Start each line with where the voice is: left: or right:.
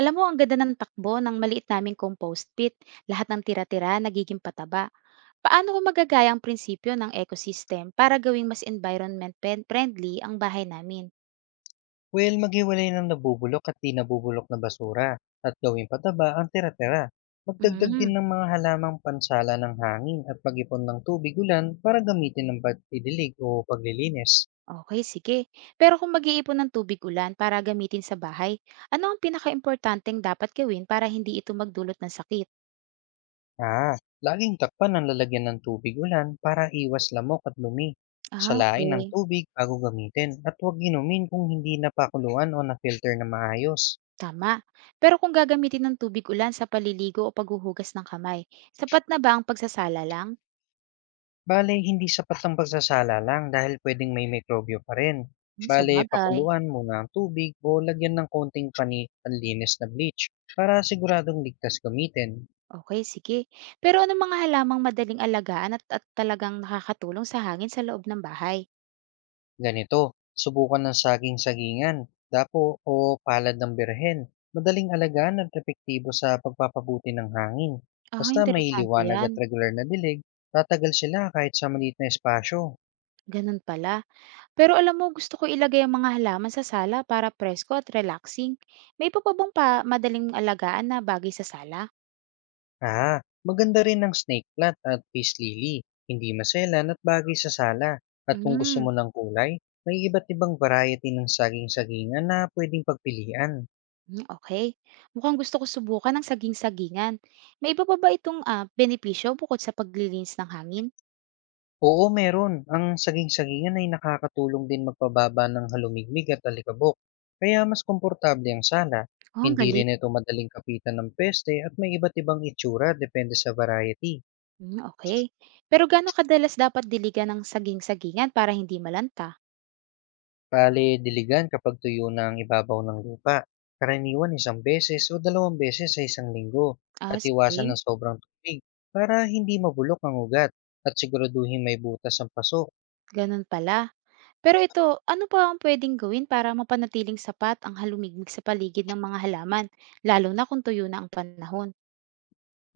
right: Alam mo, ang ganda ng takbo ng maliit naming compost pit. Lahat ng tira-tira nagiging pataba. Paano ko magagaya ang prinsipyo ng ecosystem para gawing mas environment friendly ang bahay namin?
left: Well, maghiwalay ng nabubulok at di nabubulok na basura at gawing pataba ang tira-tira. Magdagdag
right: Mm,
left: din ng mga halamang pansala ng hangin at pag-ipon ng tubig ulan para gamitin ng pagdidilig o paglilinis.
right: okay, sige. Pero kung mag-iipon ng tubig ulan para gamitin sa bahay, ano ang pinaka-importanteng dapat gawin para hindi ito magdulot ng sakit?
left: Ah, laging takpan ang lalagyan ng tubig ulan para iwas lamok at lumi.
right: Ah,
left: Salain ng
right: okay.
left: tubig bago gamitin at huwag inumin kung hindi napakuluan o na-filter na maayos.
right: Tama. Pero kung gagamitin ng tubig ulan sa paliligo o paghuhugas ng kamay, sapat na ba ang pagsasala lang?
left: Bale, hindi sapat ang pagsasala lang dahil pwedeng may mikrobyo pa rin.
right: Sa
left: Bale,
right: bagay.
left: pakuluan muna ang tubig o lagyan ng konting pani panlinis na bleach para siguradong ligtas gamitin.
right: Okay, sige. Pero anong mga halamang madaling alagaan at talagang nakakatulong sa hangin sa loob ng bahay?
left: Ganito, subukan ng saging-sagingan, dapo o palad ng birhen. Madaling alagaan at epektibo sa pagpapabuti ng hangin.
right: Ah,
left: Basta may
right: interesante
left: liwanag at
right: 'yan,
left: regular na dilig, tatagal sila kahit sa maliit na espasyo.
right: gano'n pala. Pero alam mo gusto ko ilagay ang mga halaman sa sala para presko at relaxing. May iba pa bang madaling alagaan na bagay sa sala?
left: Ah, maganda rin ang snake plant at peace lily. Hindi maselan at bagay sa sala. At kung gusto
right: Hmm,
left: mo ng kulay, may iba't ibang variety ng saging-sagingan na pwedeng pagpilian.
right: hmm, okey. Mukhang gusto ko subukan ng saging-sagingan. May iba pa ba itong, benepisyo bukod sa paglilinis ng hangin?
left: Oo, meron. Ang saging-sagingan ay nakakatulong din magpababa ng halumigmig at alikabok. Kaya mas komportable ang sala.
right: Oh, ang
left: Hindi
right: galing.
left: rin ito madaling kapitan ng peste at may iba't ibang itsura depende sa variety.
right: Hmm, okay. Pero gaano kadalas dapat diligan ng saging-sagingan para hindi malanta?
left: Bale, diligan kapag tuyo na ang ibabaw ng lupa. Karaniwan isang beses o dalawang beses sa isang linggo
right: Ah,
left: at iwasan
right: sige,
left: ng sobrang tubig para hindi mabulok ang ugat at siguraduhin may butas ang paso.
right: ganun pala. Pero ito, ano pa ang pwedeng gawin para mapanatiling sapat ang halumigmig sa paligid ng mga halaman, lalo na kung tuyo na ang panahon?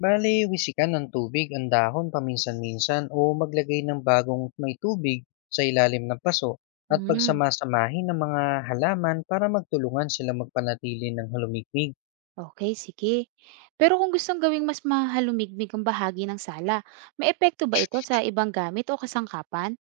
left: Bale, wisikan ng tubig ang dahon paminsan-minsan o maglagay ng bagong may tubig sa ilalim ng paso at
right: Hmm,
left: pagsamasamahin ng mga halaman para magtulungan sila magpanatili ng halumikmig.
right: okay, sige. Pero kung gustong gawing mas mahalumigmig ang bahagi ng sala, may epekto ba ito sa ibang gamit o kasangkapan?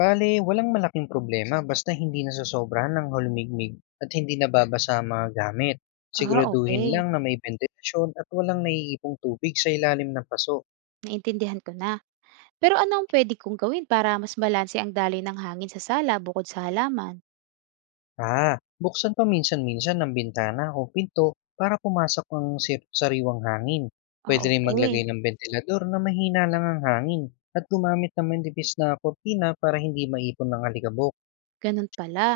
left: Bale, walang malaking problema basta hindi nasasobrahan ng halumigmig at hindi nababasa ang mga gamit.
right: Ah,
left: Siguraduhin
right: okay.
left: lang na may ventilasyon at walang naiipong tubig sa ilalim ng paso.
right: Naintindihan ko na. Pero ano ang pwede kong gawin para mas balanse ang daloy ng hangin sa sala bukod sa halaman?
left: Ah, buksan paminsan-minsan ng bintana o pinto para pumasok ang sariwang hangin.
right: Ah,
left: Pwede rin maglagay
right: okay.
left: ng ventilador na mahina lang ang hangin at gumamit ng manipis na kortina para hindi maipon ng alikabok.
right: Ganun pala.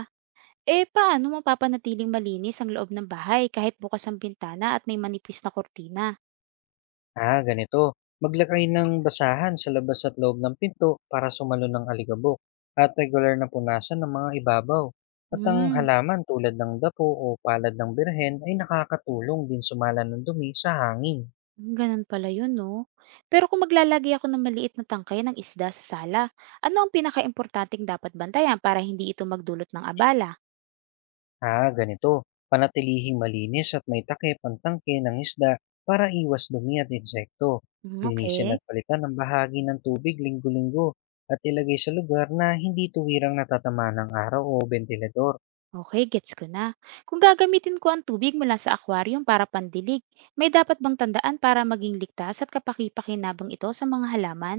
right: Eh, paano mapapanatiling malinis ang loob ng bahay kahit bukas ang bintana at may manipis na kortina?
left: Ah, ganito. Maglakay ng basahan sa labas at loob ng pinto para sumalo ng alikabok at regular na punasan ng mga ibabaw. At ang
right: Hmm,
left: halaman tulad ng dapo o palad ng birhen ay nakakatulong din sumala ng dumi sa hangin.
right: Ganun pala yun, no? Pero kung maglalagay ako ng maliit na tangkay ng isda sa sala, ano ang pinaka-importanting dapat bantayan para hindi ito magdulot ng abala?
left: Ah, ganito. Panatilihing malinis at may takip ang tangke ng isda para iwas dumi at insekto.
right: Hmm,
left: Linisin at
right: okay.
left: palitan ang bahagi ng tubig linggo-linggo at ilagay sa lugar na hindi tuwirang natatama ng araw o ventilador.
right: Okay, gets ko na. Kung gagamitin ko ang tubig mula sa aquarium para pandilig, may dapat bang tandaan para maging ligtas at kapaki-pakinabang ito sa mga halaman?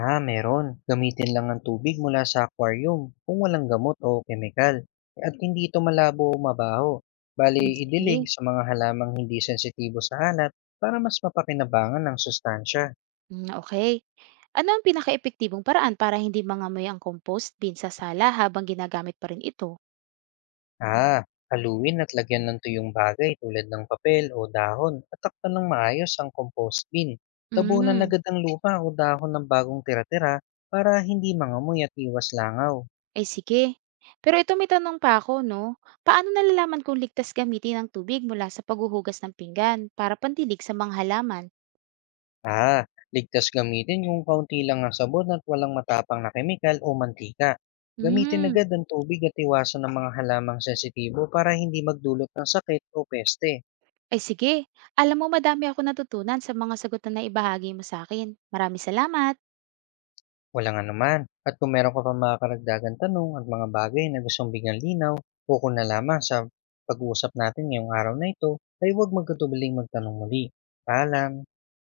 left: Ah, meron. Gamitin lang ang tubig mula sa aquarium kung walang gamot o kemikal. At hindi ito malabo o mabaho. Bali,
right: Hmm,
left: idilig
right: sige.
left: sa mga halamang hindi sensitibo sa alat para mas mapakinabangan ng sustansya.
right: Hmm, okay. Ano ang pinakaepektibong paraan para hindi mangamoy ang compost bin sa sala habang ginagamit pa rin ito?
left: Ah, haluin at lagyan ng tuyong bagay tulad ng papel o dahon at takpan ng maayos ang compost bin. Tabunan
right: Hmm,
left: agad ang lupa o dahon ng bagong tira-tira para hindi mangamoy at iwas langaw.
right: ay sige. Pero ito may tanong pa ako, no? Paano nalalaman kung ligtas gamitin ang tubig mula sa paghuhugas ng pinggan para pandilig sa mga halaman?
left: Ah, ligtas gamitin yung kaunti lang ang sabon at walang matapang na kemikal o mantika. Gamitin
right: Hmm,
left: agad ang tubig at iwasan ng mga halamang sensitibo para hindi magdulot ng sakit o peste.
right: ay sige. Alam mo madami ako natutunan sa mga sagot na naibahagi mo sa akin. Maraming salamat.
left: Walang anuman. At kung meron ka pa mga karagdagan tanong at mga bagay na gustong bigyan linaw, ukol na lamang sa pag-uusap natin ngayong araw na ito, ay huwag magkatubiling magtanong muli. Paalam!